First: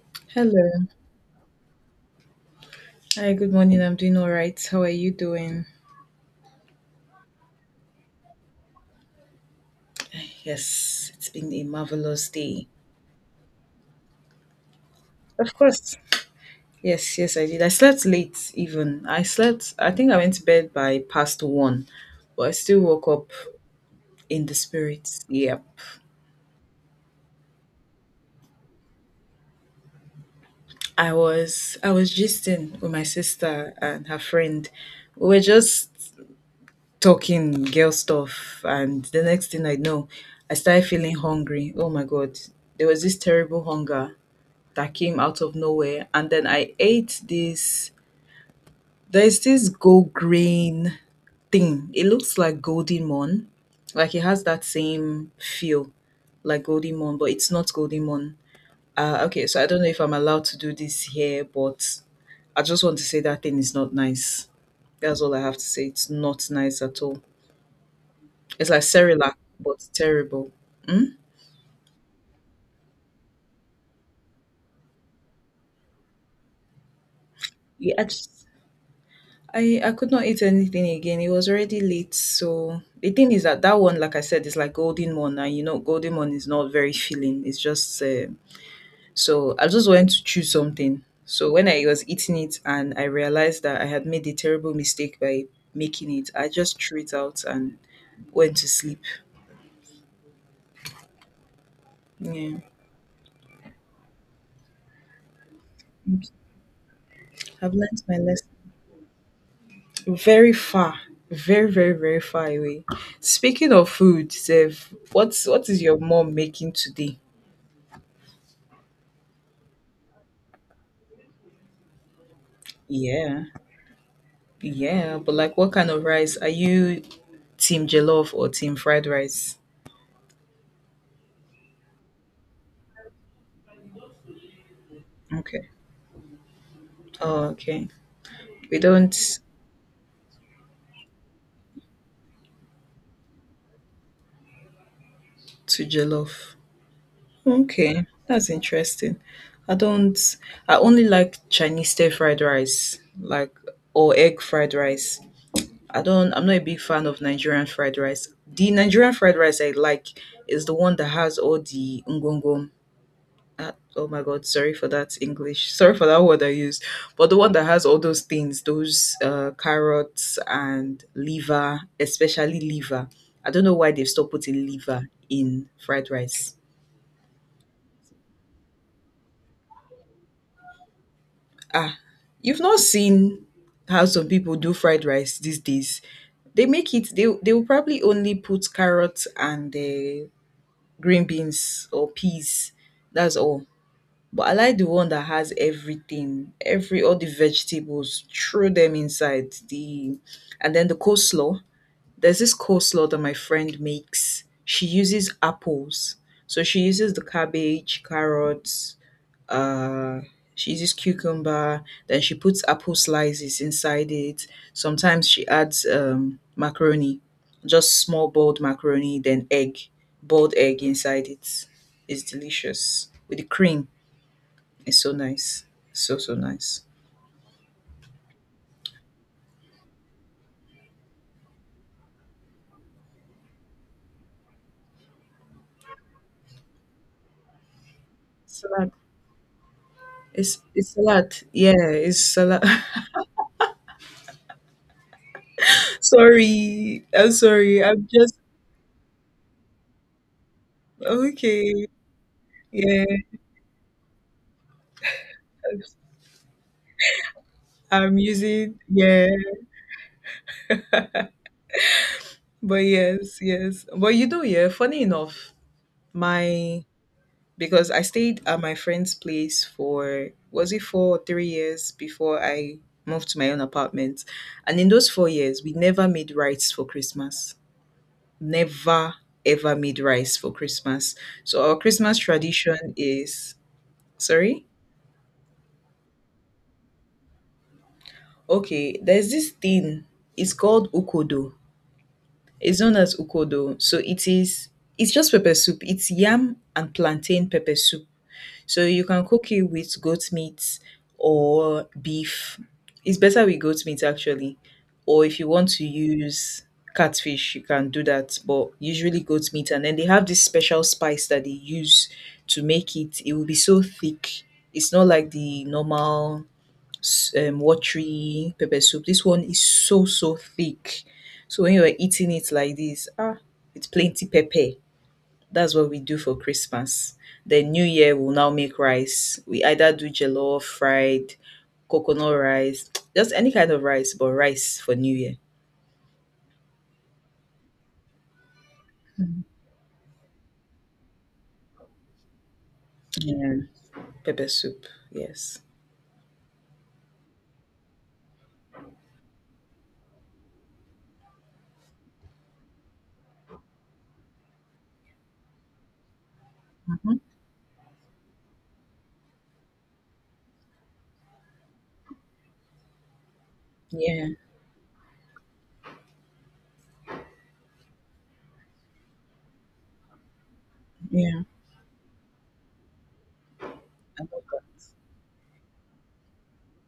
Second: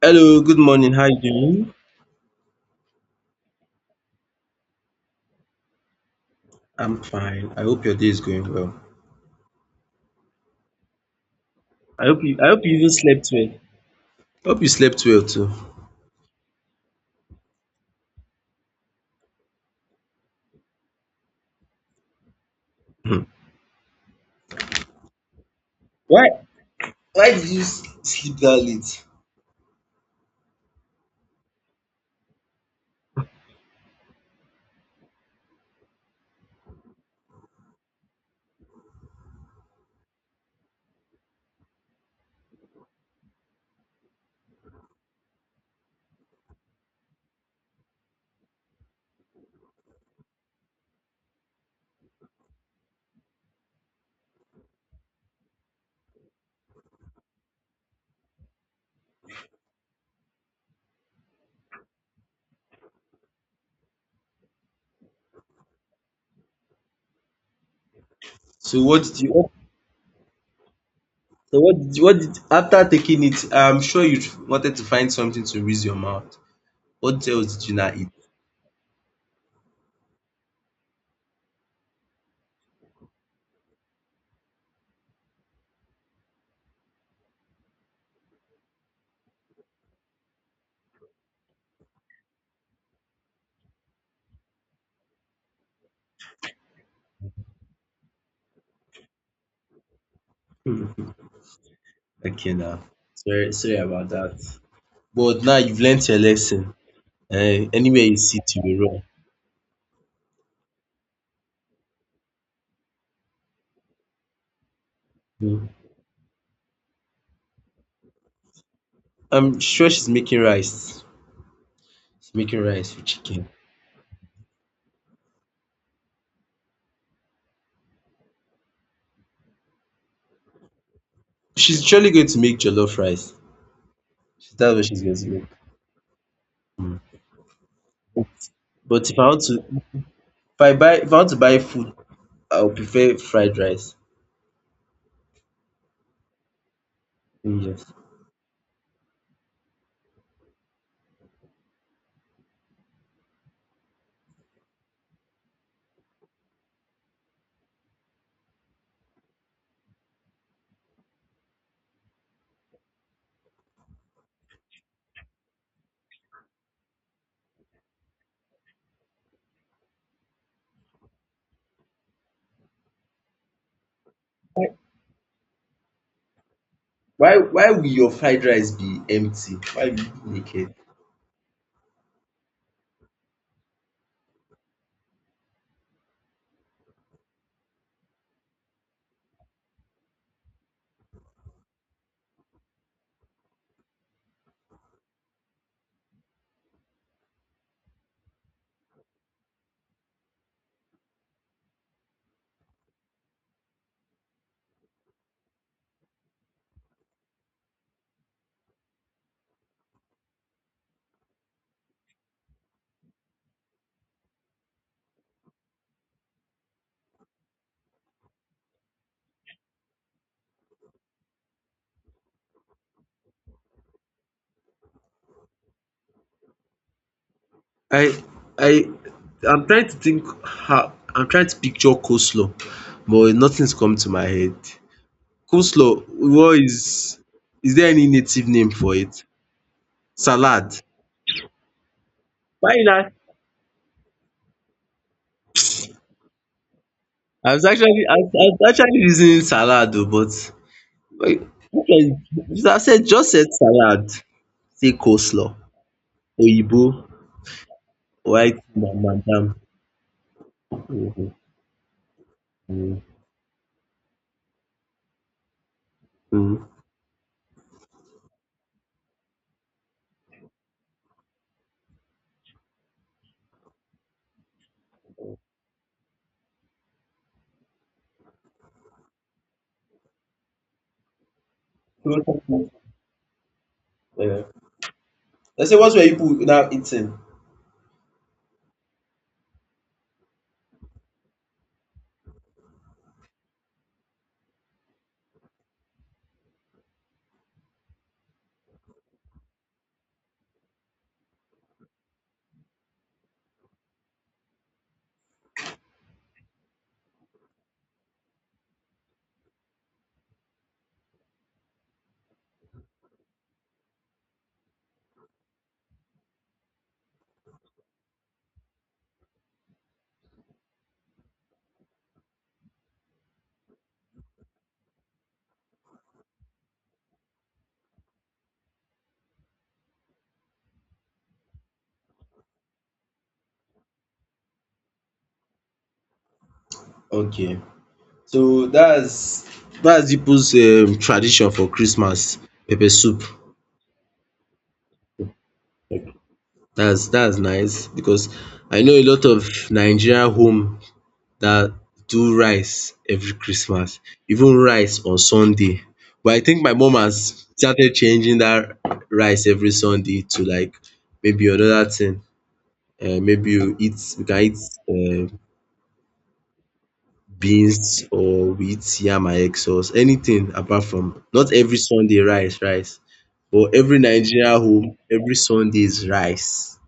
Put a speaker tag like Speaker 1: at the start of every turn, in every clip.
Speaker 1: Hello, good
Speaker 2: Hello.
Speaker 1: morning. How you doing?
Speaker 2: Hi, good morning. I'm doing all right. How are you doing?
Speaker 1: I'm fine. I hope your day is going well.
Speaker 2: Yes, it's been a
Speaker 1: I hope
Speaker 2: marvelous
Speaker 1: you I hope
Speaker 2: day.
Speaker 1: you even slept well. Hope you slept well too.
Speaker 2: Of course. Yes, yes, I did. I slept late even. I slept, I think I went to bed by past one, but I still woke
Speaker 1: Hmm.
Speaker 2: up in the spirit. Yep.
Speaker 1: Why why did you sleep that late?
Speaker 2: I was gisting with my sister and her friend. We were just talking girl stuff, and the next thing I know, I started feeling hungry. Oh my god. There was this terrible hunger that came out of nowhere. And then I ate this, there's this gold grain thing. It looks like golden mon. Like it has that same feel like golden mon, but it's not golden mon. Okay, so I don't know if I'm allowed to do this here, but I just want to say that thing is not nice. That's all I have to say. It's not nice at all. It's
Speaker 1: So
Speaker 2: like
Speaker 1: what did you
Speaker 2: Cerelac,
Speaker 1: What
Speaker 2: but terrible. Mm?
Speaker 1: so what did you, what did after taking it? I'm sure you wanted to find something to rinse your mouth. What else did you
Speaker 2: Yeah,
Speaker 1: not
Speaker 2: I
Speaker 1: eat?
Speaker 2: just- I could not eat anything again. It was already late. So the thing is that that one, like I said, is like golden one, and golden one is not very filling. It's just so I just went to choose something. So when I was eating it, and I realized that I had made a terrible mistake by making it, I just threw it out and went to sleep.
Speaker 1: Hmm. Okay
Speaker 2: Yeah,
Speaker 1: now. Sorry about that. But now you've learnt your lesson. Eh,
Speaker 2: I've
Speaker 1: anywhere
Speaker 2: learned my
Speaker 1: you sit,
Speaker 2: lesson.
Speaker 1: you will run.
Speaker 2: Very far, very, very far away. Speaking of food, Zev, what's
Speaker 1: Hmm.
Speaker 2: what is your mom making today?
Speaker 1: I'm sure she's making rice. She's making rice with
Speaker 2: Yeah.
Speaker 1: chicken.
Speaker 2: Yeah, but like what kind of rice? Are you team jollof or team fried rice?
Speaker 1: She's surely going to make jollof rice. That's what she's going to make.
Speaker 2: Okay.
Speaker 1: Mm.
Speaker 2: Oh, okay. We
Speaker 1: But
Speaker 2: don't
Speaker 1: if I want to buy food, I would prefer fried rice.
Speaker 2: to jollof.
Speaker 1: Mm, yes.
Speaker 2: Okay, that's interesting. I don't I only like Chinese stir fried rice, like or egg fried rice. I'm not a big fan of Nigerian fried rice. The Nigerian fried rice I like is the one that has all the ngongom. Oh my god, sorry for that english sorry for that word I used, but the one that has all those things, those carrots and liver, especially liver. I don't know why they've stopped putting liver in fried rice.
Speaker 1: Why will your fried rice be empty? Why will you make it?
Speaker 2: Ah, you've not seen how some people do fried rice these days. They make it, they will probably only put carrots and green beans or peas, that's all. But I like the one that has everything, every all the vegetables, throw them inside the, and then the coleslaw. There's this coleslaw that my friend makes, she uses apples. So she uses the cabbage, carrots, uh she uses cucumber, then she puts apple slices inside it. Sometimes she adds macaroni, just small boiled macaroni, then egg, boiled egg inside it. It's delicious with the cream. It's so nice. So so nice.
Speaker 1: I, I, I'm trying to think how. I'm trying to picture coleslaw, but nothing's come to my head. Coleslaw, what is? Is there any native name
Speaker 2: Salad.
Speaker 1: for it?
Speaker 2: It's
Speaker 1: Salad.
Speaker 2: it's salad. Yeah, it's salad.
Speaker 1: Why not?
Speaker 2: Sorry. I'm
Speaker 1: I was
Speaker 2: sorry.
Speaker 1: actually,
Speaker 2: I'm
Speaker 1: I was,
Speaker 2: just
Speaker 1: I was actually reasoning salad, oh, but
Speaker 2: okay.
Speaker 1: okay, so I
Speaker 2: Yeah.
Speaker 1: said just said salad, say coleslaw, oyibo,
Speaker 2: I'm
Speaker 1: white
Speaker 2: using,
Speaker 1: ma-
Speaker 2: yeah.
Speaker 1: madam Hmm.
Speaker 2: But yes, yes. But you know, yeah, funny enough,
Speaker 1: Hmm.
Speaker 2: my because I stayed at my friend's place for was it 4 or 3 years before I moved to my own apartment. And in those 4 years we never made rice for Christmas. Never ever made rice for Christmas. So our Christmas
Speaker 1: um
Speaker 2: tradition is sorry.
Speaker 1: I say, what's were you people now eating?
Speaker 2: Okay, there's this thing. It's called ukodo. It's known as ukodo. So it is. It's just pepper soup. It's yam and plantain pepper soup. So you can cook it with goat meat or beef. It's better with goat meat actually. Or if you want to use catfish, you can do that, but usually goat meat. And then they have this special spice that they use to make it. It will be so thick. It's not like the normal s- watery pepper soup. This one is so so thick. So when you're eating it like this, ah, with plenty pepper, that's what we do for Christmas. Then New Year we'll now make rice. We either do jollof, fried, coconut rice, just any kind of rice, but rice for New Year.
Speaker 1: Okay, so that's peoples tradition for Christmas, pepper soup.
Speaker 2: Yeah. Pepper soup. Yes.
Speaker 1: That's nice because I know a lot of Nigerian home that do rice every Christmas, even rice on Sunday. But I think my mum
Speaker 2: Mhm.
Speaker 1: has started changing that rice every Sunday to, like, maybe another thing. You
Speaker 2: Yeah.
Speaker 1: can eat um beans, or we eat yam and egg sauce, anything apart from
Speaker 2: Yeah.
Speaker 1: not every Sunday rice, rice. But every Nigerian home, every Sunday is rice.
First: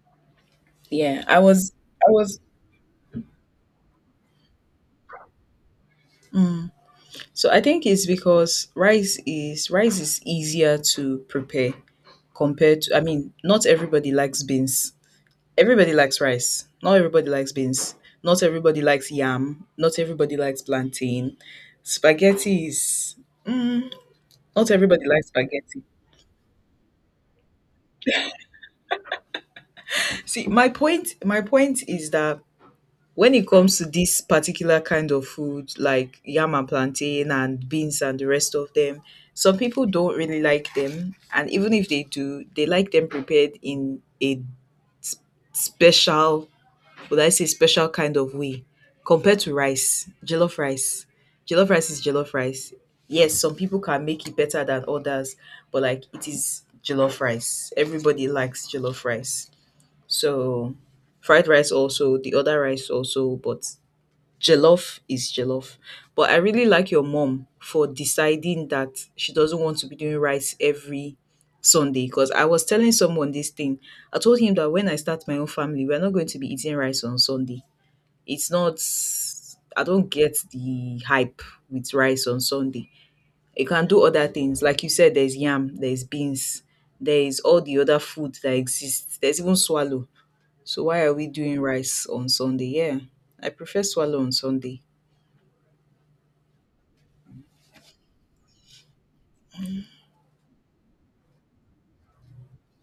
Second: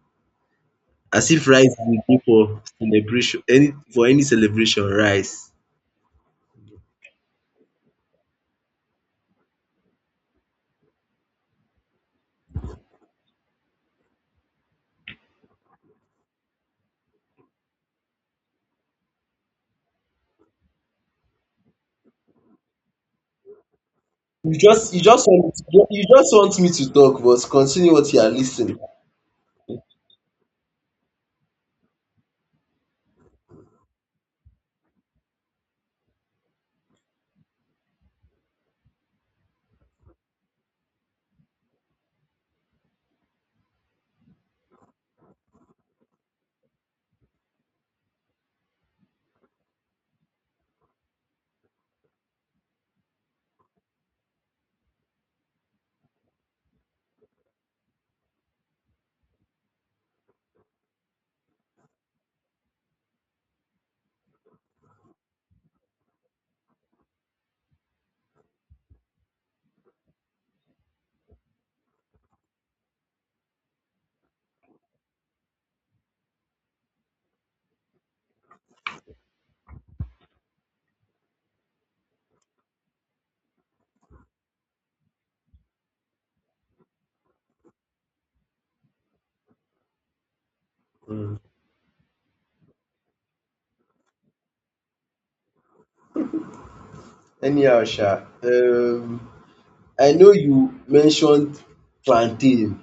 Speaker 2: Yeah.
Speaker 1: As if rice be
Speaker 2: I
Speaker 1: dey
Speaker 2: was
Speaker 1: for celebration, any for any celebration, rice.
Speaker 2: so I think it's because rice is easier to prepare compared to I mean, not everybody likes beans. Everybody likes rice. Not everybody likes beans. Not everybody likes yam. Not everybody likes plantain. Spaghetti is mm,
Speaker 1: You
Speaker 2: not
Speaker 1: just you
Speaker 2: everybody
Speaker 1: just
Speaker 2: likes
Speaker 1: want
Speaker 2: spaghetti.
Speaker 1: you just want me to talk, but continue what you are listening.
Speaker 2: See, my point is that when it comes to this particular kind of food like yam and plantain and beans and the rest of them, some people don't really like them, and even if they do, they like them prepared in a s- special, would I say special kind of way, compared to rice, jollof rice. Jollof rice is jollof rice. Yes, some people can make it better than others, but like it is jollof rice. Everybody likes jollof rice. So fried rice also, the other rice also, but jollof is jollof. But I really like your mom for deciding that she doesn't want to be doing rice every Sunday because I was telling someone this thing. I told him that when I start my own family, we're not going to be eating rice on Sunday. It's not, I don't get the hype with rice on Sunday. You can do other things. Like you said, there's yam, there's beans, there is all the other food that exists. There's even swallow. So why are we
Speaker 1: Mm.
Speaker 2: doing rice on Sunday? Yeah. I prefer swallow on Sunday.
Speaker 1: Anyhow, Sha, I know you mentioned plantain.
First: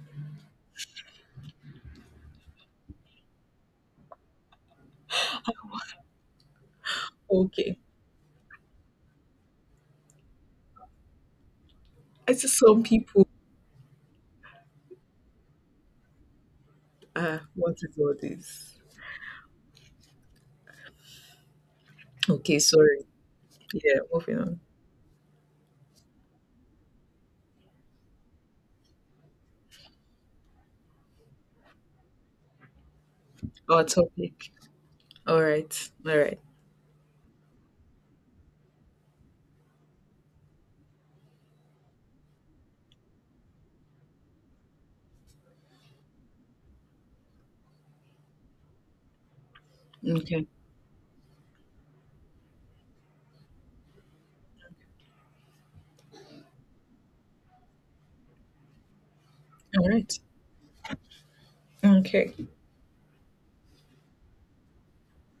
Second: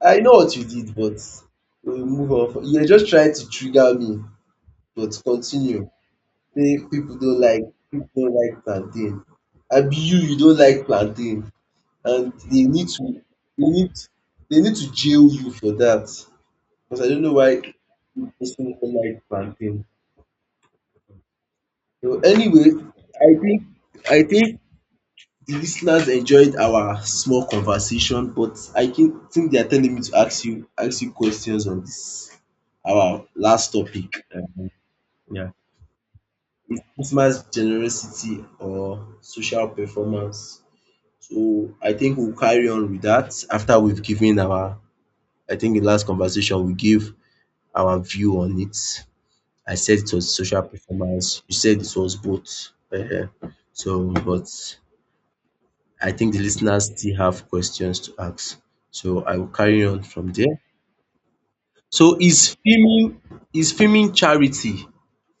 Speaker 1: I know what you did, but we move on. You're just trying to trigger me, but continue. Say people don't like
Speaker 2: Okay.
Speaker 1: people don't like plantain. Abi you don't like plantain, and
Speaker 2: I see some people
Speaker 1: they need they need to jail you for that. Because I don't know
Speaker 2: ah,
Speaker 1: why
Speaker 2: what is all
Speaker 1: you person
Speaker 2: this?
Speaker 1: don't like plantain. So
Speaker 2: Okay,
Speaker 1: anyway,
Speaker 2: sorry.
Speaker 1: I think
Speaker 2: Yeah,
Speaker 1: I
Speaker 2: moving
Speaker 1: think
Speaker 2: on.
Speaker 1: the listeners enjoyed our small conversation, but I think they are telling me to ask you questions on this our last
Speaker 2: Our
Speaker 1: topic.
Speaker 2: topic. All
Speaker 1: Yeah,
Speaker 2: right. All right.
Speaker 1: Christmas generosity or social performance. So I think we'll carry on with that after we've given our. I think the last conversation we gave our view on it. I said it was
Speaker 2: Okay.
Speaker 1: social performance. You said it was both. So, but I think the listeners still have questions to ask. So I will carry
Speaker 2: All
Speaker 1: on
Speaker 2: right.
Speaker 1: from there. So
Speaker 2: Okay.
Speaker 1: is filming charity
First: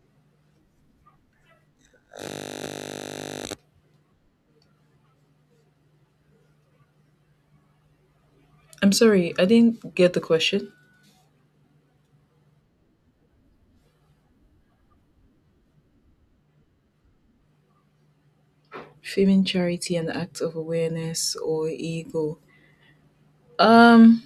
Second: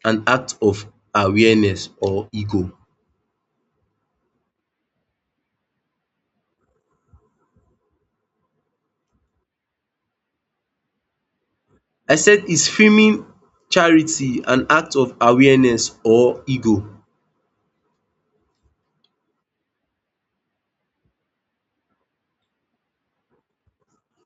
Speaker 1: an act of awareness or ego?
Speaker 2: I'm sorry, I didn't get the question.
Speaker 1: I said, is filming charity an act of awareness or ego?
Speaker 2: Framing charity an act of awareness or ego? Um,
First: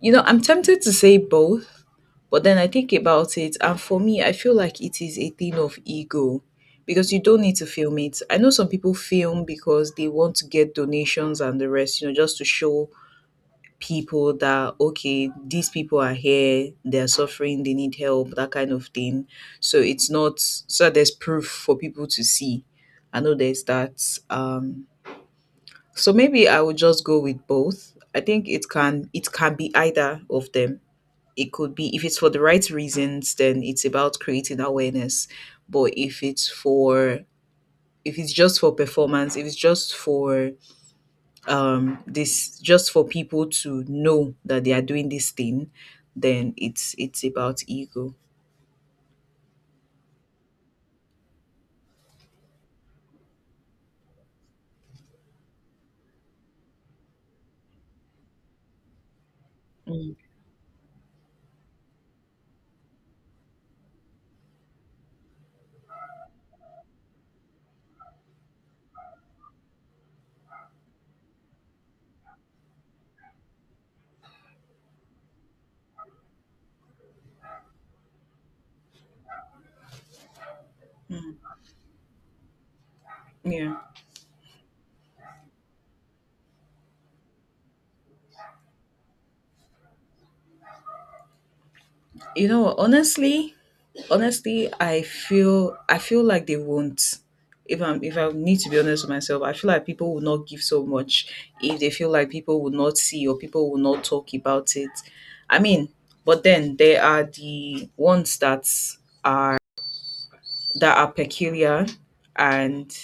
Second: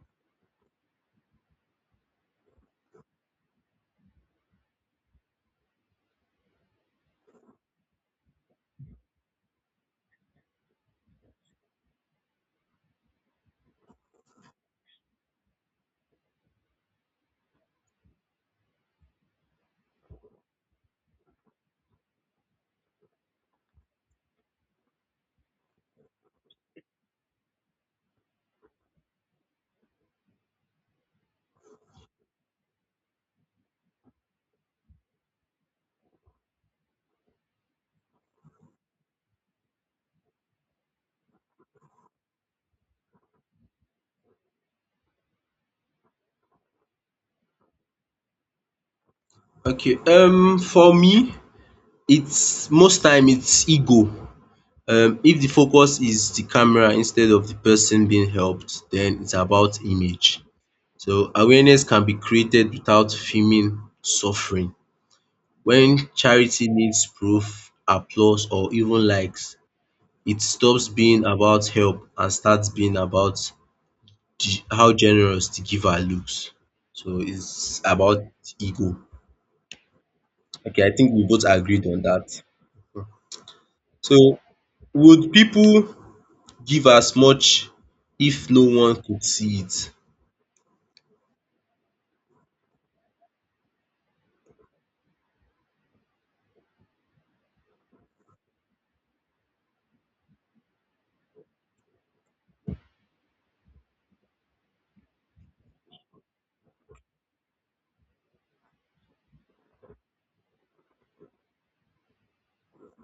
Speaker 2: you know, I'm tempted to say both, but then I think about it, and for me, I feel like it is a thing of ego because you don't need to film it. I know some people film because they want to get donations and the rest, you know, just to show people that okay, these people are here, they're suffering, they need help, that kind of thing. So it's not, so there's proof for people to see. I know there's that so maybe I would just go with both. I think it can, it can be either of them. It could be if it's for the right reasons, then it's about creating awareness. But if it's for, if it's just for performance, if it's just for this just for people to know that they are doing this thing, then it's about ego.
Speaker 1: Okay, for me, it's most time it's ego. If the focus is the camera instead of the person being helped, then it's about
Speaker 2: Mm.
Speaker 1: image. So awareness can be created without feeling suffering. When charity needs proof, applause or even likes, it stops being about help and starts being about how generous the giver looks. So it's about ego. Okay, I think we both agreed on that.
Speaker 2: Yeah.
Speaker 1: So would people give as much if no one could see it?
Speaker 2: You know, honestly, honestly, I feel like they won't. If I'm, if I need to be honest with myself, I feel like people will not give so much if they feel like people will not see or people will not talk about it. I mean, but then there are the ones that are, that are peculiar, and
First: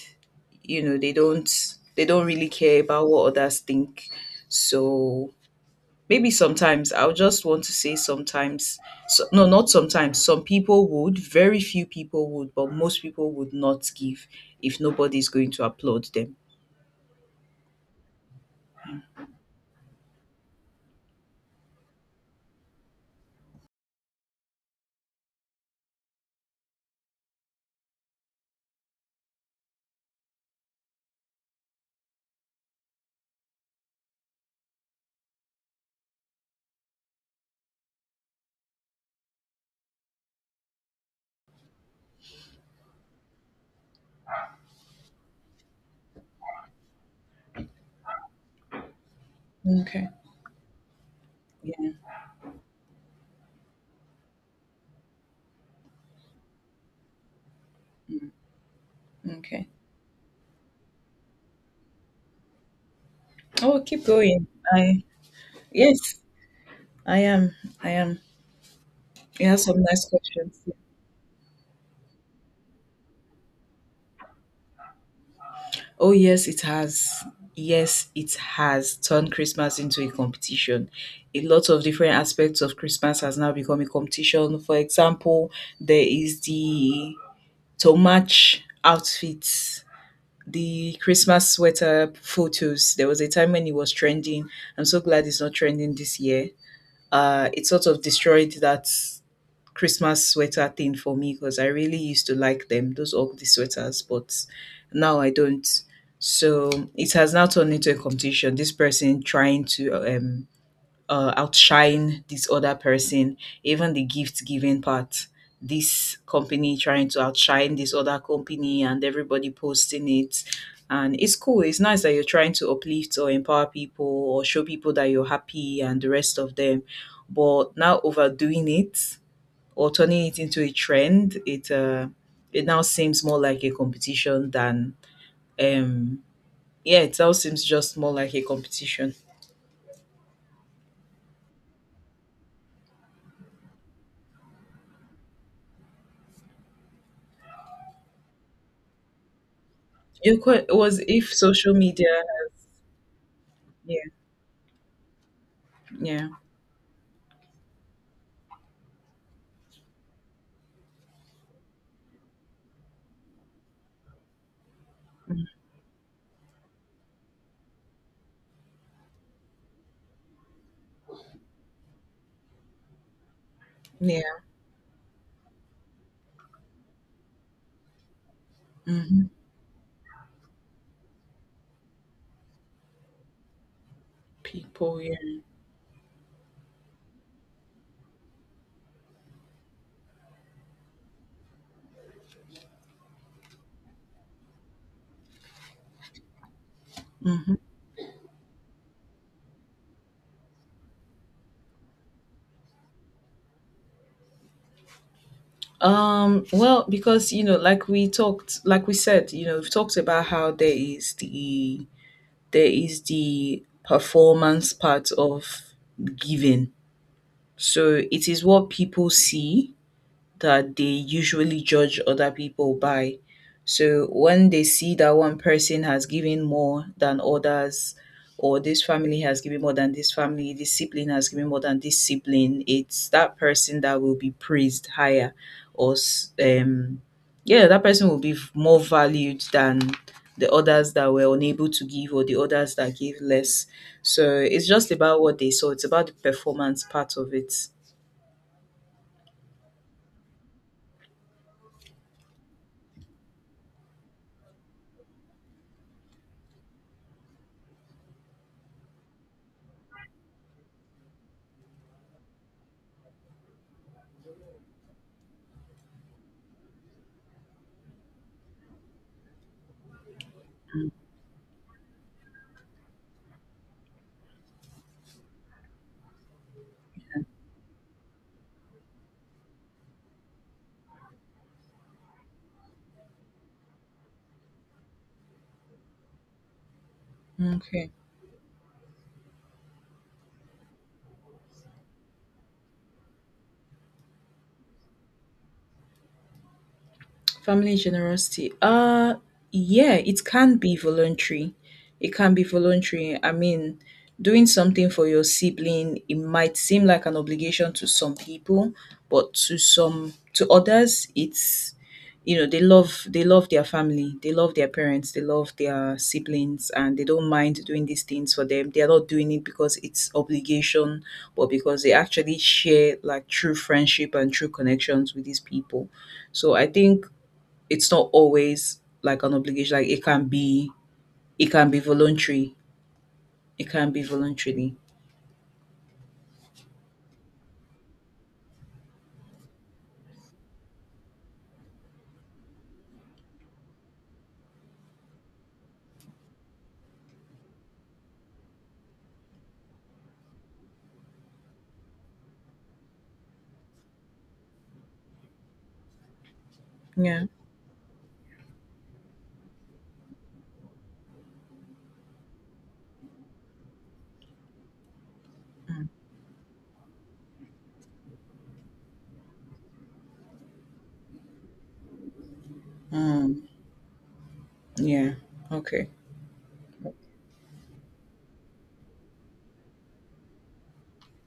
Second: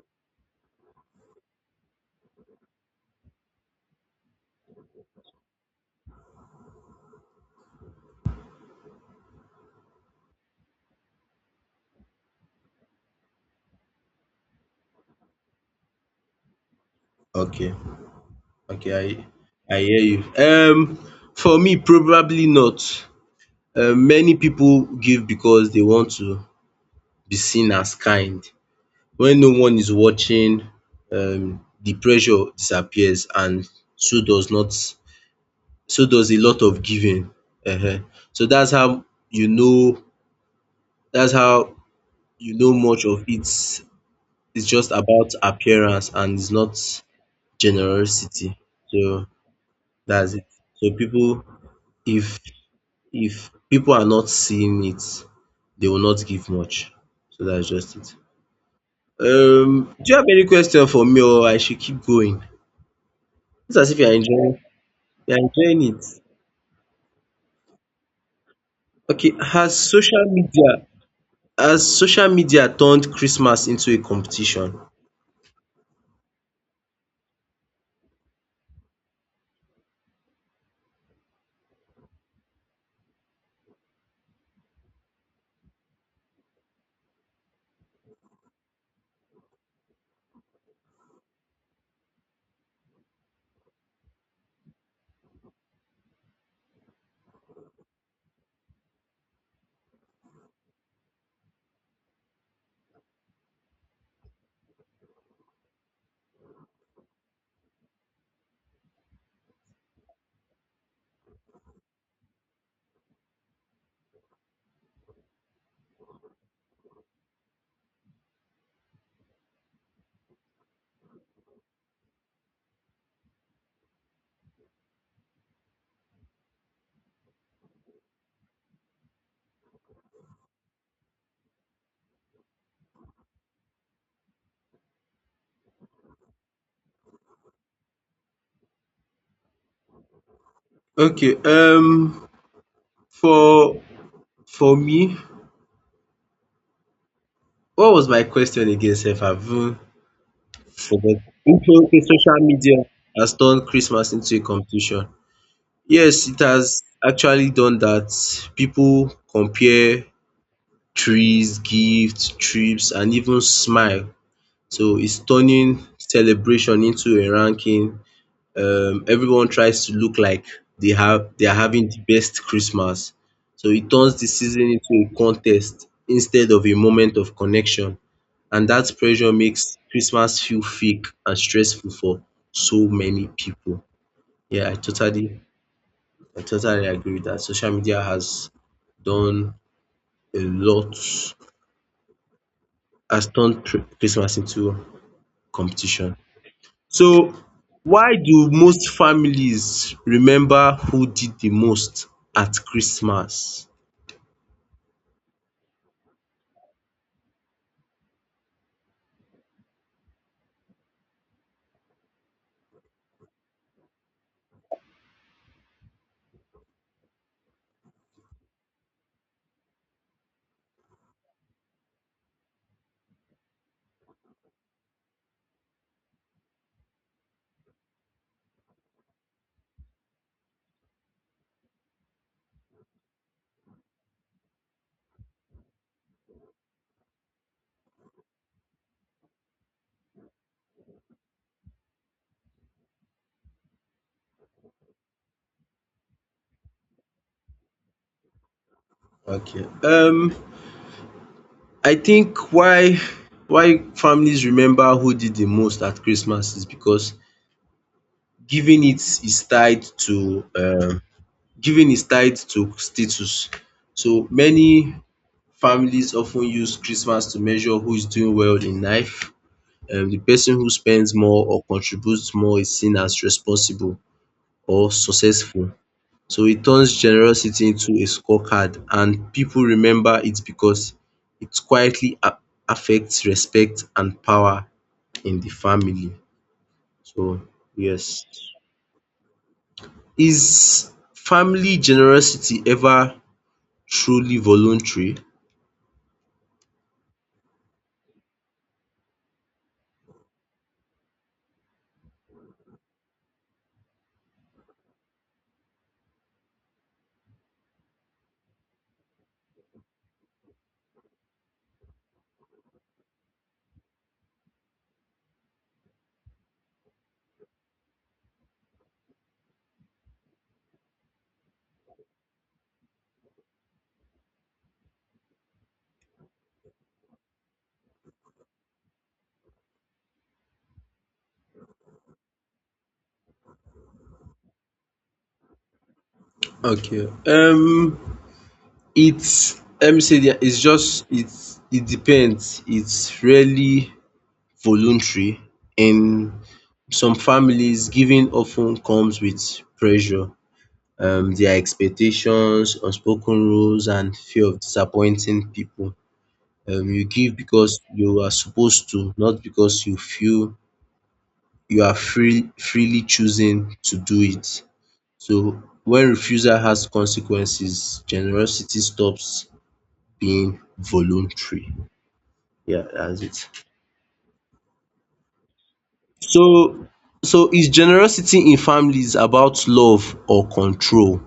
Speaker 2: you know they don't really care about what others think. So maybe sometimes I'll just want to say sometimes. So, no, not sometimes. Some people would, very few people would, but most people would not give if nobody's going to applaud them.
Speaker 1: Okay, okay, I hear you. For me, probably not. Many people give because they want to be seen as kind. When no one is watching, the pressure disappears, and so does not so does a lot of giving. um So that's how you know, that's how much of it is just about appearance, and it's not generosity. So
Speaker 2: Okay.
Speaker 1: that's it. So people,
Speaker 2: Yeah.
Speaker 1: if if people are not seeing it, they will not give much. So that's just it.
Speaker 2: Okay.
Speaker 1: Do you have any question for me, or I should keep going? It's
Speaker 2: Oh,
Speaker 1: as if
Speaker 2: keep going. I
Speaker 1: you are enjoying it.
Speaker 2: yes, I am. I am.
Speaker 1: Okay,
Speaker 2: You have
Speaker 1: has
Speaker 2: some nice
Speaker 1: social
Speaker 2: questions.
Speaker 1: media turned Christmas into a competition?
Speaker 2: Oh yes, it has. Yes, it has turned Christmas into a competition. A lot of different aspects of Christmas has now become a competition. For example, there is the to match outfits. The Christmas sweater photos, there was a time when it was trending. I'm so glad it's not trending this year. It sort of destroyed that Christmas sweater thing for me because I really used to like them, those ugly sweaters, but now I don't. So it has now turned into a competition. This person trying to outshine this other person, even the gift giving part. This company trying to outshine this other company, and everybody posting it. And it's cool. It's nice that you're trying to uplift or empower people or show people that you're happy and the rest of them. But now overdoing it or turning it into a trend, it now seems more like a competition than um yeah, it now seems just more like a competition.
Speaker 1: Okay, for for me, what was my question again sef? I've even
Speaker 2: Your que- was
Speaker 1: forgotten.
Speaker 2: if social
Speaker 1: Okay,
Speaker 2: media
Speaker 1: social media has turned
Speaker 2: yeah.
Speaker 1: Christmas into a competition.
Speaker 2: Yeah.
Speaker 1: Yes, it has actually done that. People compare trees, gifts, trips and even smile. So it's
Speaker 2: Mm,
Speaker 1: turning celebration into a ranking. Everyone tries to look like they are having the best Christmas. So it turns
Speaker 2: yeah.
Speaker 1: the season into a contest instead of a moment of connection. And that
Speaker 2: Hmm.
Speaker 1: pressure makes Christmas feel fake and stressful for so many people. Yeah, I
Speaker 2: People, yeah.
Speaker 1: totally I totally agree with that. Social media has done a lot, has turned Christmas into competition. So
Speaker 2: Hmm.
Speaker 1: why do most families remember who did the most at Christmas?
Speaker 2: Well, because you know, like we talked, like we said, you know, we've talked about how there is the, there is the performance part of giving. So it is what people see that they usually judge other people by. So when they see that one person has given more than others, or this family has given more than this family, this sibling has given more than this sibling, it's that person that will be praised higher, or s- yeah, that person will be v- more valued than the others that were unable to give or the others that gave less. So it's just about what they saw. It's about the performance part of it.
Speaker 1: Okay, I think why families remember who did the most at Christmas is because giving it is tied to um giving is tied to status. So many families often use Christmas to measure who is doing well in life. The person who spends more or contributes more is seen as responsible or successful. So it turns generosity into a scorecard, and people remember it because it quietly affects respect and power in the family. So,
Speaker 2: Okay.
Speaker 1: yes. Is family generosity ever truly voluntary?
Speaker 2: Family generosity. Yeah, it can be voluntary. It can be voluntary. I mean, doing something for your sibling, it might seem like an obligation to some people, but to others it's they love their family, they love their parents, they love their siblings and they don't mind doing these things for them. They are not doing it because it's obligation, but because they actually share like true friendship and true connections with these people. So I think it's not always like an obligation. Like it can be voluntary. It can be voluntarily.
Speaker 1: Okay. It's let me say that it depends. It's really voluntary. In some families, giving often comes with pressure, their expectations, unspoken rules, and fear of disappointing people. You
Speaker 2: Yeah.
Speaker 1: give because you are supposed to, not because you feel you are freely choosing to do it. So, when refusal has consequences, generosity stops being voluntary. Yeah, that's it.
Speaker 2: Um. Yeah. Okay.
Speaker 1: So, so, is generosity in families about love or control?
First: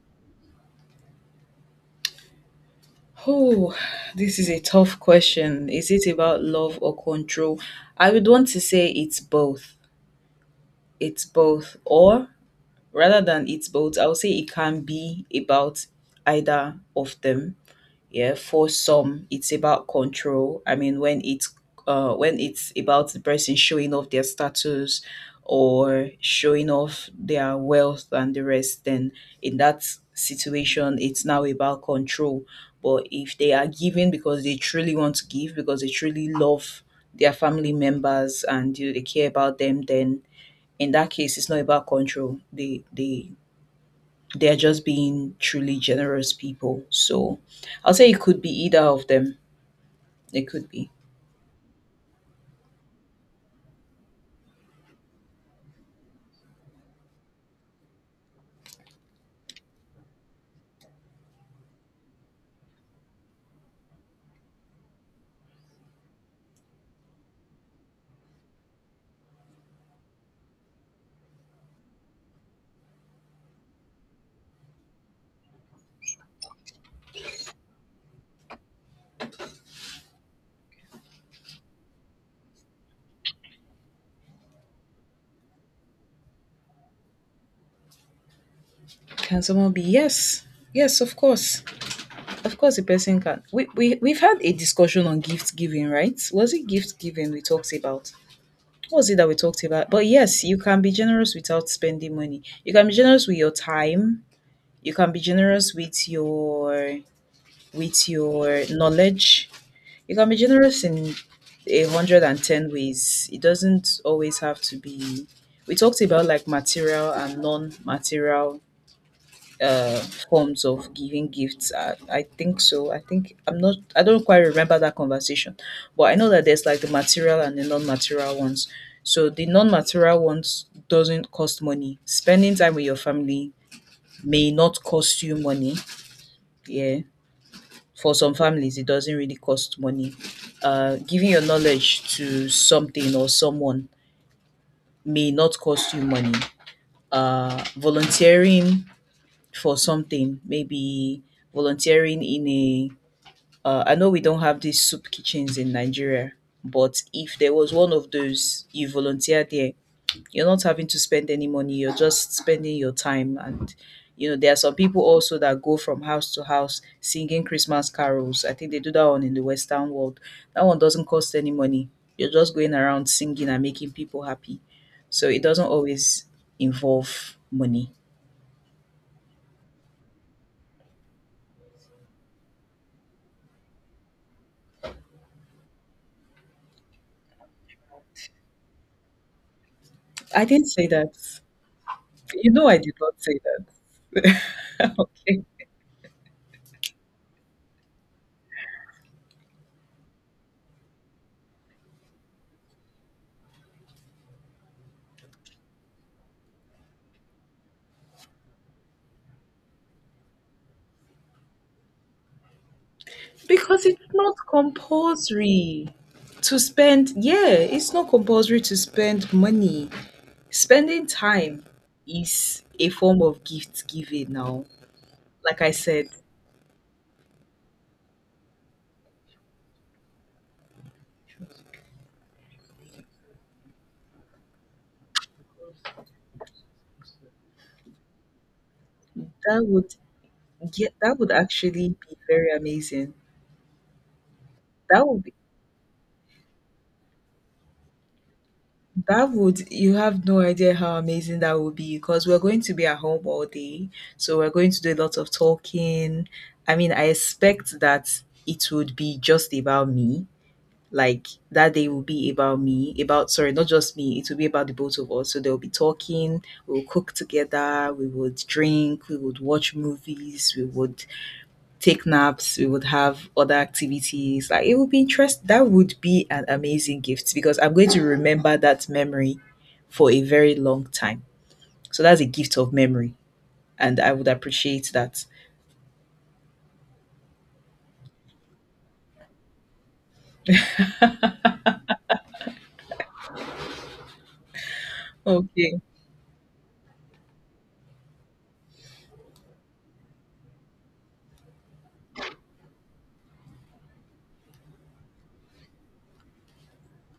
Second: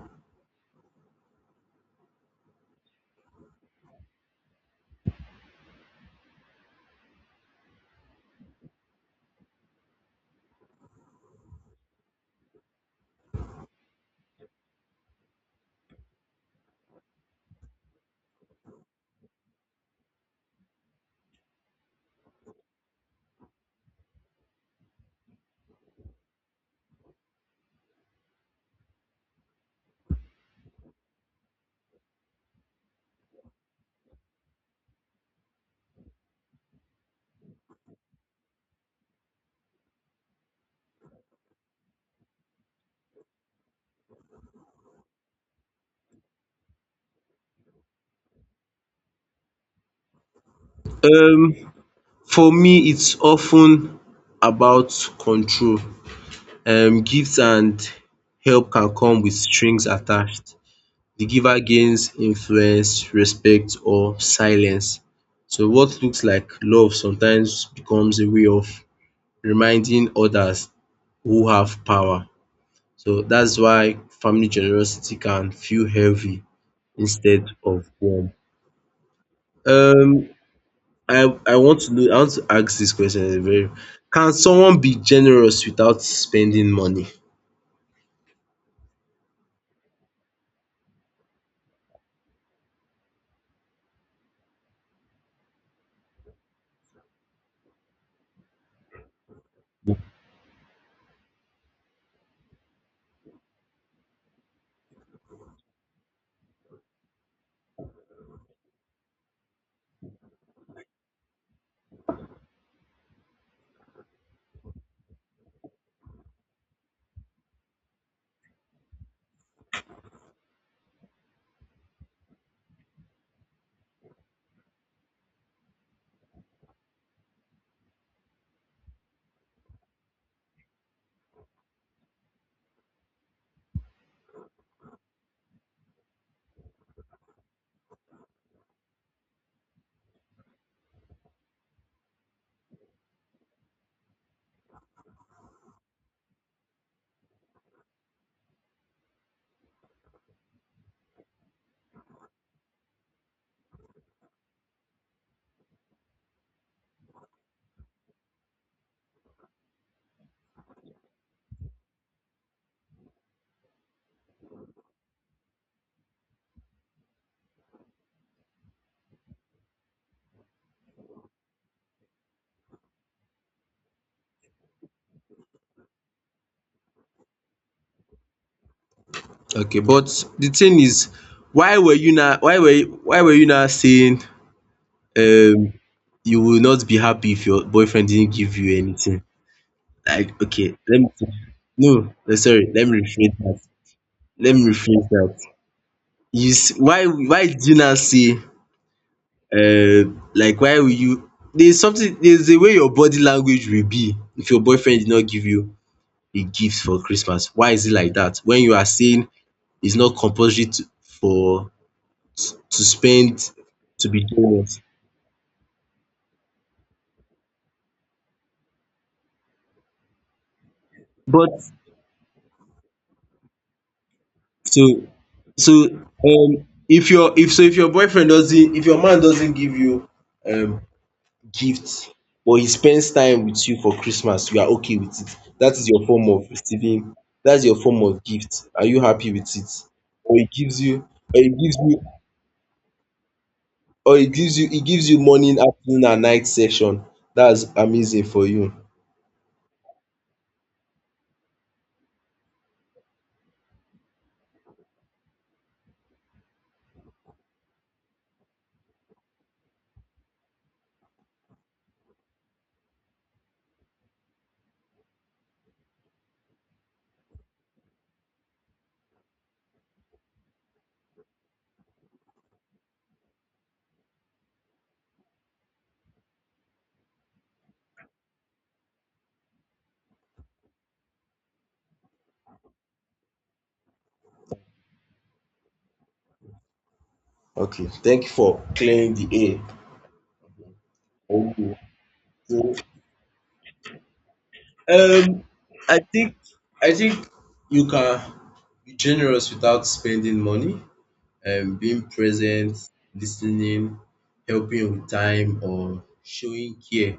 Speaker 2: Oh, this is a tough question. Is it about love or control? I would want to say it's both. It's both, or rather than it's both, I would say it can be about either of them. Yeah, for some, it's about control. I mean, when it's about the person showing off their status or showing off their wealth and the rest, then in that situation, it's now about control. But if they are giving because they truly want to give, because they truly love their family members and you know, they care about them, then in that case, it's not about control. They they're just being truly generous people. So I'll say it could be either of them. It could be.
Speaker 1: Um, for me, it's often about control. Gifts and help can come with strings attached. The giver gains influence, respect or silence. So what looks like love sometimes becomes a way of reminding others who have power. So that's why family generosity can feel heavy instead of warm. Um I I want to ask this question very. Can someone be generous without spending money?
Speaker 2: Can someone be? Yes. Yes, of course. Of course a person can. We've had a discussion on gift giving, right? Was it gift giving we talked about? What was it that we talked about? But yes, you can be generous without spending money. You can be generous with your time. You can be generous with your knowledge. You can be generous in a hundred and ten ways. It doesn't always have to be. We talked about like material and non-material uh, forms of giving gifts. I think so. I think I'm not. I don't quite remember that conversation, but I know that there's like the material and the non-material ones. So the non-material ones doesn't cost money. Spending time with your family may not cost you money. Yeah, for some families it doesn't really cost money. Giving your knowledge to something or someone may not cost you money. Volunteering for something, maybe volunteering in a I know we don't have these soup kitchens in Nigeria, but if there was one of those, you volunteer there, you're not having to spend any money, you're just spending your time. And, you know, there are some people also that go from house to house singing Christmas carols. I think they do that one in the Western world. That one doesn't cost any money. You're just going around singing and making people happy. So it doesn't always involve money.
Speaker 1: Okay, but the thing is, why were you now? Why were you now saying um you will not be happy if your boyfriend didn't give you anything? Like,
Speaker 2: I didn't
Speaker 1: okay,
Speaker 2: say
Speaker 1: let me.
Speaker 2: that.
Speaker 1: No,
Speaker 2: You know,
Speaker 1: sorry.
Speaker 2: I
Speaker 1: Let
Speaker 2: did
Speaker 1: me
Speaker 2: not
Speaker 1: rephrase
Speaker 2: say
Speaker 1: that.
Speaker 2: that.
Speaker 1: Let me rephrase that.
Speaker 2: Okay.
Speaker 1: You s- why did you not say uh like why will you? There's something. There's a way your body language will be if your boyfriend did not give you a gift for Christmas. Why is it like that? When you are saying it's not compulsory to, for to spend
Speaker 2: Because it's
Speaker 1: to be
Speaker 2: not
Speaker 1: generous.
Speaker 2: compulsory to spend, yeah, it's not compulsory to spend money. Spending
Speaker 1: But
Speaker 2: time is a form of gift giving now.
Speaker 1: so
Speaker 2: Like I
Speaker 1: so
Speaker 2: said,
Speaker 1: if your if so if your boyfriend doesn't if your man doesn't give you um gifts, but he spends time with you for Christmas, you are okay with it. That is your form of receiving. That's your form of gift. Are you happy with
Speaker 2: that
Speaker 1: it?
Speaker 2: would
Speaker 1: Or he gives you, or
Speaker 2: that would
Speaker 1: he gives
Speaker 2: actually
Speaker 1: you
Speaker 2: be very amazing.
Speaker 1: he
Speaker 2: That
Speaker 1: gives you
Speaker 2: would be
Speaker 1: morning, afternoon and night session. That's amazing for you.
Speaker 2: that would, you have no idea how amazing that would be because we're going to be at home all day. So we're going to do a lot of talking. I mean, I expect that it would be just about me, like that day will be about me, about, sorry, not just me, it will be about the both of us. So they'll be talking, we'll cook together, we would drink, we would watch movies, we would take naps, we would have other activities. Like it would be interest, that would be an amazing gift because I'm going to remember that memory for a very long time. So that's a gift of memory and I would appreciate that.
Speaker 1: Okay, thank you for clearing the air. Okay. So, Um,
Speaker 2: Okay.
Speaker 1: I think I think you can be generous without spending money. Being present, listening, helping with time, or showing care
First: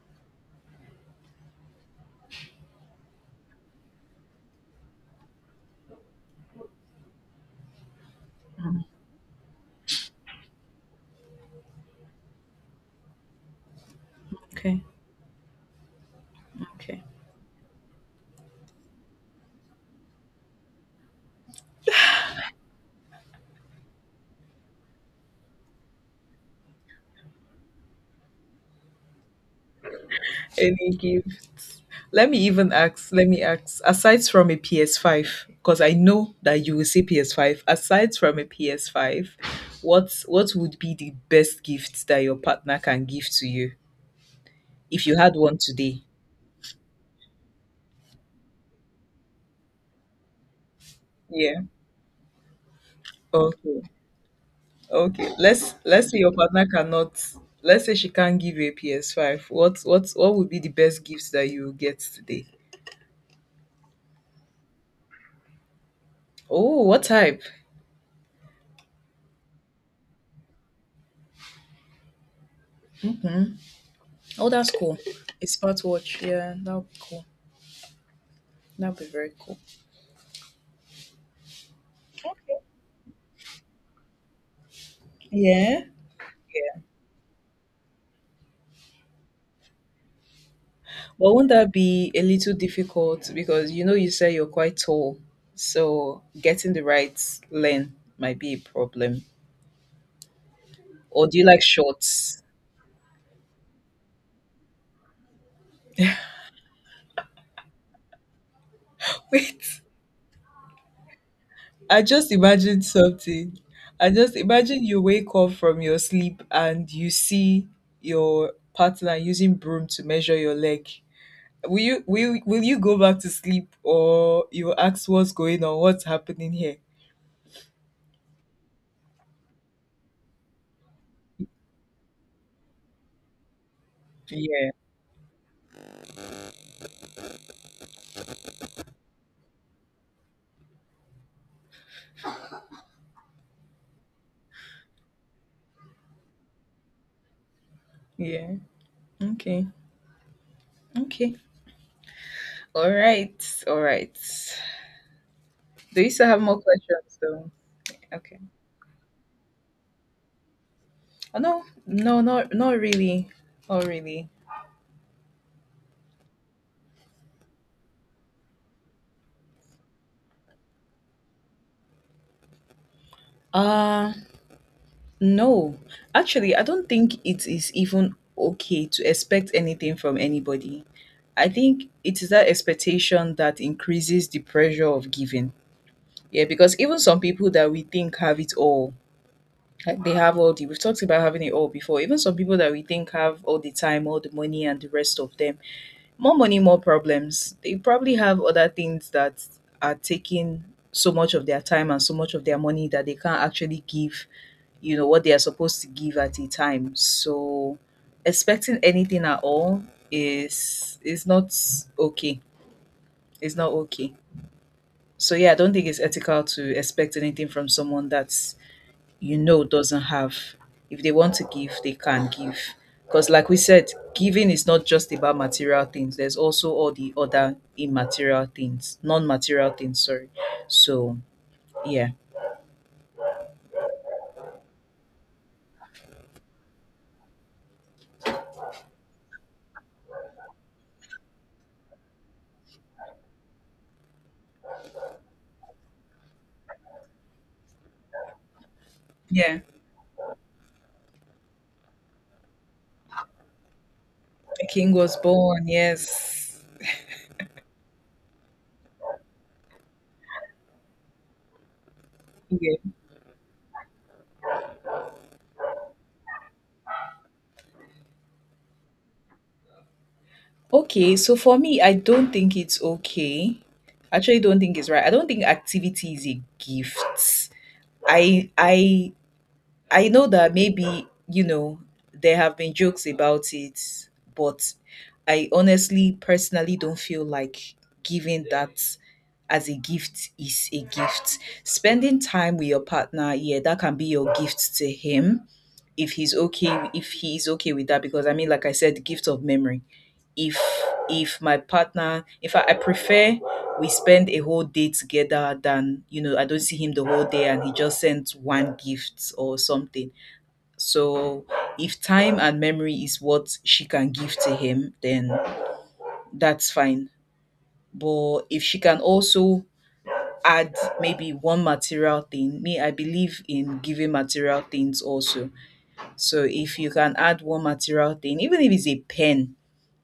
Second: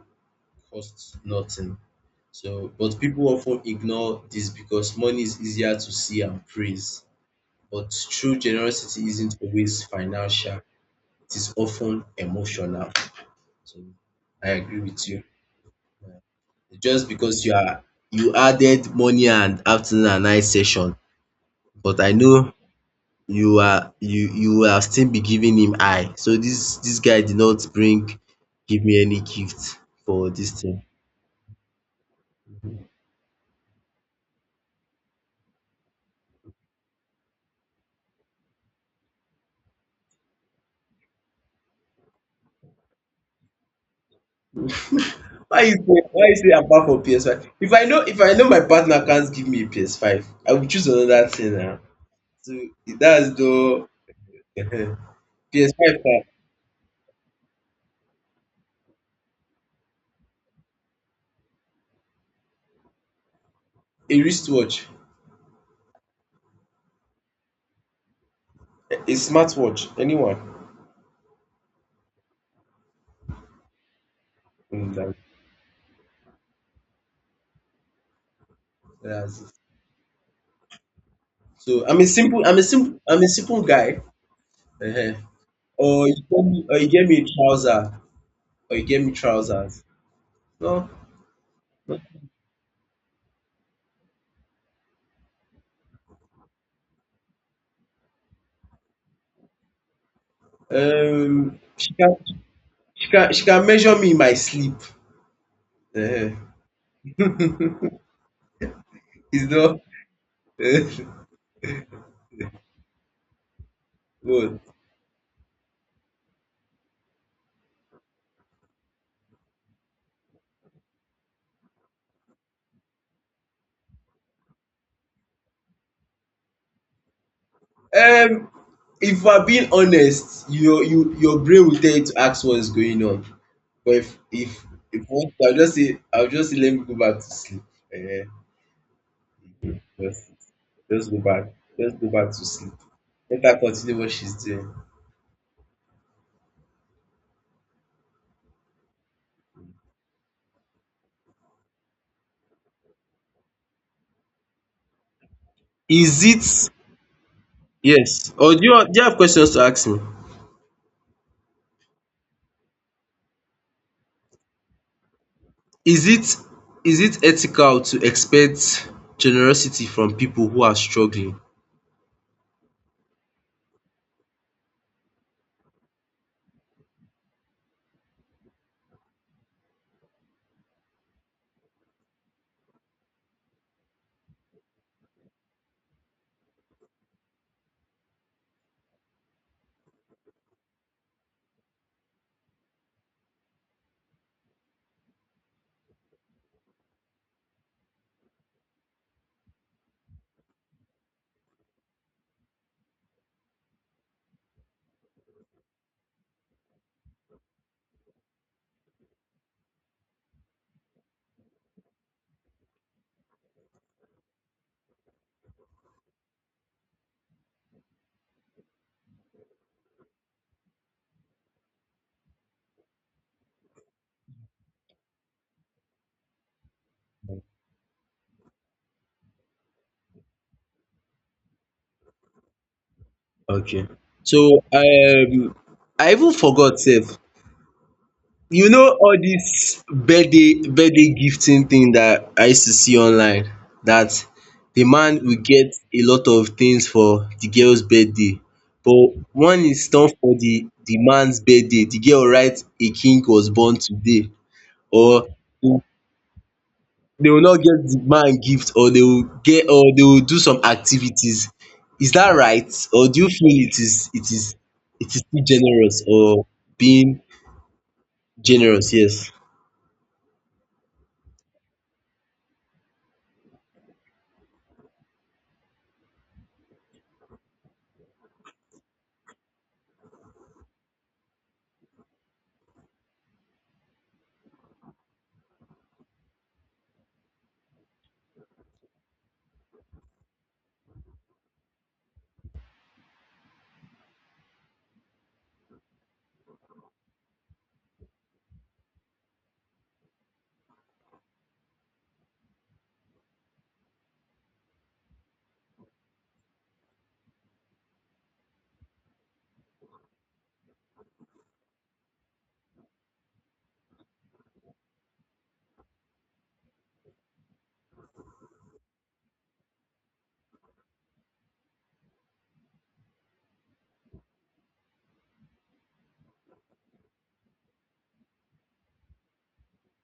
Speaker 1: costs nothing. So, but people often ignore this because money is easier to see and praise. But true generosity isn't always financial; it is often emotional. So, I agree
Speaker 2: Okay.
Speaker 1: with you.
Speaker 2: Okay.
Speaker 1: Just because you added morning and afternoon and night session, but I know you are you you will have still be giving him eye. So this guy did not bring give me any gift for this thing.
Speaker 2: Any gift. Let me even ask, let me ask, aside from a PS5, because I know that you will say PS5, aside from a PS5, what would be the best gift that your partner can give to you if you had one
Speaker 1: Why you say
Speaker 2: today?
Speaker 1: why you say I'm bad for PS5? If I know my partner can't give me a PS5, I will choose another thing
Speaker 2: Yeah.
Speaker 1: now. So that's
Speaker 2: Okay.
Speaker 1: the
Speaker 2: Okay. Let's
Speaker 1: PS5
Speaker 2: let's say
Speaker 1: na
Speaker 2: your partner cannot, let's say she can't give you a PS5. What would be the best gift that you will get today?
Speaker 1: a wristwatch,
Speaker 2: Oh, what type?
Speaker 1: a smartwatch, anyone.
Speaker 2: Hmm. Oh, that's
Speaker 1: Mm,
Speaker 2: cool. A smartwatch. Yeah, that would be cool. That'd be very
Speaker 1: that's it.
Speaker 2: cool.
Speaker 1: So I'm a simple guy. um
Speaker 2: Yeah.
Speaker 1: Or you get me,
Speaker 2: Yeah.
Speaker 1: a trouser. Or you get me trousers. No,
Speaker 2: But won't that be a little difficult because you know you say you're quite tall, so getting the right length might be a problem. Or do you like
Speaker 1: she can
Speaker 2: shorts?
Speaker 1: she can measure me in my sleep. Uh, it's
Speaker 2: Wait,
Speaker 1: not. Uh,
Speaker 2: I just imagined something. I just
Speaker 1: no.
Speaker 2: imagine you wake up from your sleep and you see your partner using broom to measure your leg. Will you go back to sleep or you ask what's going on, what's happening here?
Speaker 1: Um, if I'm being honest, your brain will tell you to ask what's going on. But
Speaker 2: Yeah.
Speaker 1: if once, I'll just say, let me go back to sleep. Uh, just just go back just go back to sleep. Let her continue what she's doing.
Speaker 2: Yeah. Okay. Okay. All right, all right. Do you
Speaker 1: Is
Speaker 2: still have more
Speaker 1: it,
Speaker 2: questions though?
Speaker 1: yes?
Speaker 2: Okay.
Speaker 1: Or do you have questions to ask me?
Speaker 2: Oh no, no, not really. Not really.
Speaker 1: Is it is it ethical to expect generosity from people who are struggling?
Speaker 2: Uh no. Actually, I don't think it is even okay to expect anything from anybody. I think it is that expectation that increases the pressure of giving. Yeah, because even some people that we think have it all, like they have all the, we've talked about having it all before. Even some people that we think have all the time, all the money and the rest of them, more money, more problems. They probably have other things that are taking so much of their time and so much of their money that they can't actually give, you know, what they are supposed to give at a time. So expecting anything at all is not okay. It's not okay. So yeah, I don't think it's ethical to expect anything from someone that's you know doesn't have. If they want to give, they can give. Because, like we said, giving is not just about material things. There's also all the other immaterial things, non-material things. Sorry. So, yeah.
Speaker 1: Okay. So I even forgot sef. You know all this birthday gifting thing that I used to see online, that the man will get a lot of things for the girl's birthday, but one
Speaker 2: Yeah,
Speaker 1: is done for the man's birthday, the girl write a king was born today,
Speaker 2: a king was
Speaker 1: or
Speaker 2: born. Yes.
Speaker 1: they will not get the man gift, or they will do some activities. Is that right,
Speaker 2: Yeah.
Speaker 1: or do you feel it is, it is too generous, or being generous? Yes.
Speaker 2: Okay. So for me, I don't think it's okay. Actually, don't think it's right. I don't think activity is a gift. I I I know that maybe, you know, there have been jokes about it, but I honestly, personally don't feel like giving that as a gift is a gift. Spending time with your partner, yeah, that can be your gift to him if he's okay with that. Because I mean, like I said, the gift of memory, if if my partner, in fact I prefer we spend a whole day together than, you know, I don't see him the whole day and he just sends one gift or something. So if time and memory is what she can give to him, then that's fine. But if she can also add maybe one material thing, me I believe in giving material things also. So if you can add one material thing, even if it's a pen,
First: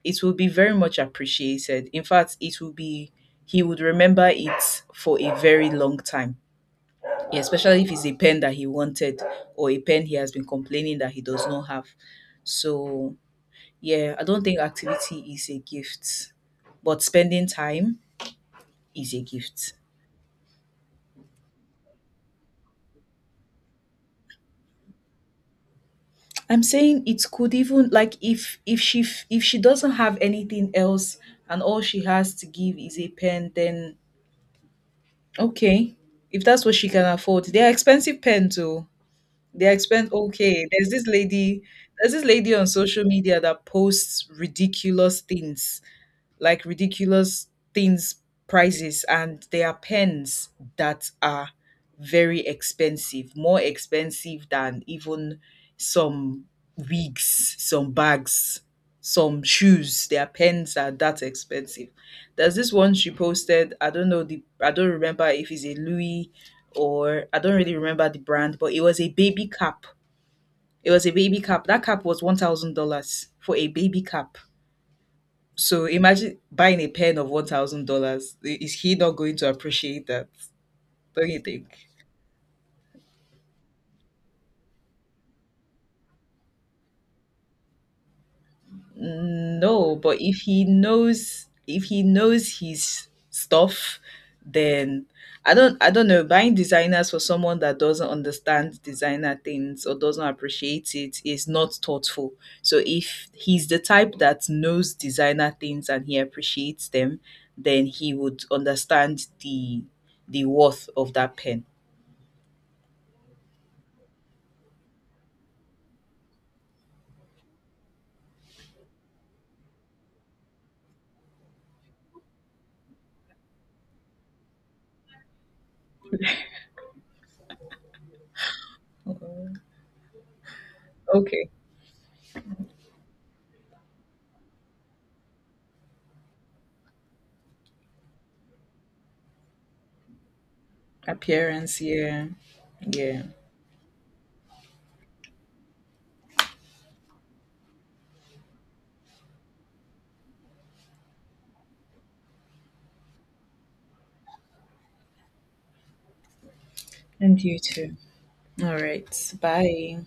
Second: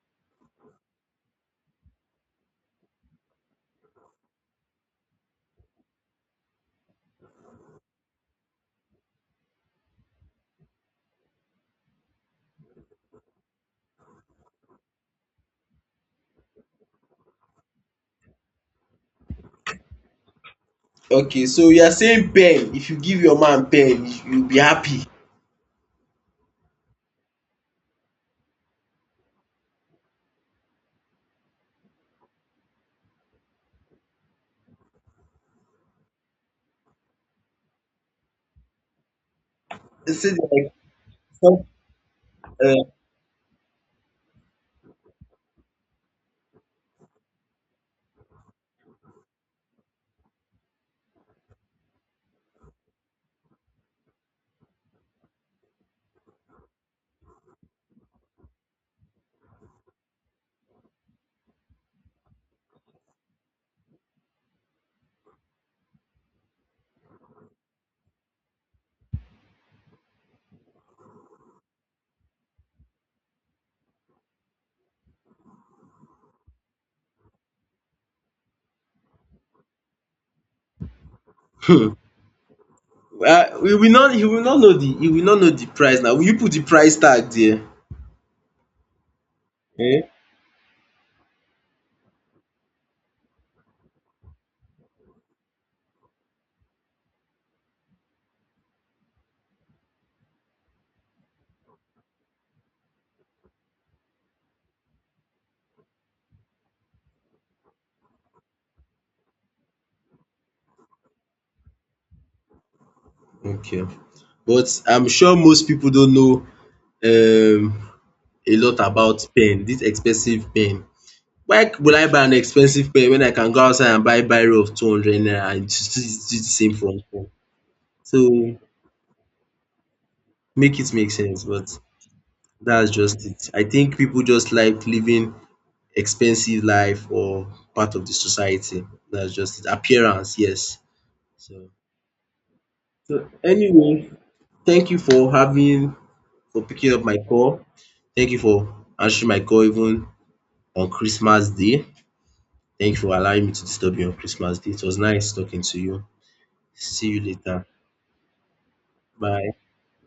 Speaker 2: it will be very much appreciated. In fact, it will be, he would remember it for a very long time. Yeah, especially if it's a pen that he wanted or a pen he has been complaining that he does not have. So, yeah, I don't think activity is a gift, but spending time is a gift.
Speaker 1: Okay, so you are saying pen. If you give your man pen, you'll be happy.
Speaker 2: I'm saying it could even, like if if she doesn't have anything else and all she has to give is a pen, then okay, if that's what she can afford. They are expensive pens, though. They expense
Speaker 1: They say
Speaker 2: okay.
Speaker 1: like some.
Speaker 2: There's this lady on
Speaker 1: um
Speaker 2: social media that posts ridiculous things, like ridiculous things prices, and there are pens that are very expensive, more expensive than even some wigs, some bags, some shoes. Their pens are that expensive. There's this one she posted, I don't know the, I don't remember if it's a Louis or, I don't really remember the brand, but it was a baby cap. It was a baby cap, that cap was $1000 for a baby cap. So imagine buying a pen of $1,000. Is he not going to appreciate that? Don't you think?
Speaker 1: hmm we will not He will not know the price now. Will you put the price tag there?
Speaker 2: No, but if he knows, if he knows his stuff, then, I don't, I don't know. Buying designers for someone that doesn't understand designer things or doesn't appreciate it is not thoughtful. So if he's the type that knows designer things and he appreciates them, then he would understand the worth of that pen.
Speaker 1: Okay, but I'm sure most people don't know um a lot about pen this expensive pen. Why will I buy an expensive pen when I can go outside and buy biro of 200 naira and still do the same from home? So make it make sense,
Speaker 2: Okay.
Speaker 1: but that's just it. I think people just like living expensive life or part of the society. That's just it. Appearance, yes. So
Speaker 2: Appearance, yeah. Yeah.
Speaker 1: anyway, thank you for having for picking up my call. Thank you for answering my call even on Christmas Day. Thank you for allowing me to disturb you on Christmas Day. It was nice talking to you. See you
Speaker 2: And you
Speaker 1: later.
Speaker 2: too. All right.
Speaker 1: Bye.
Speaker 2: Bye.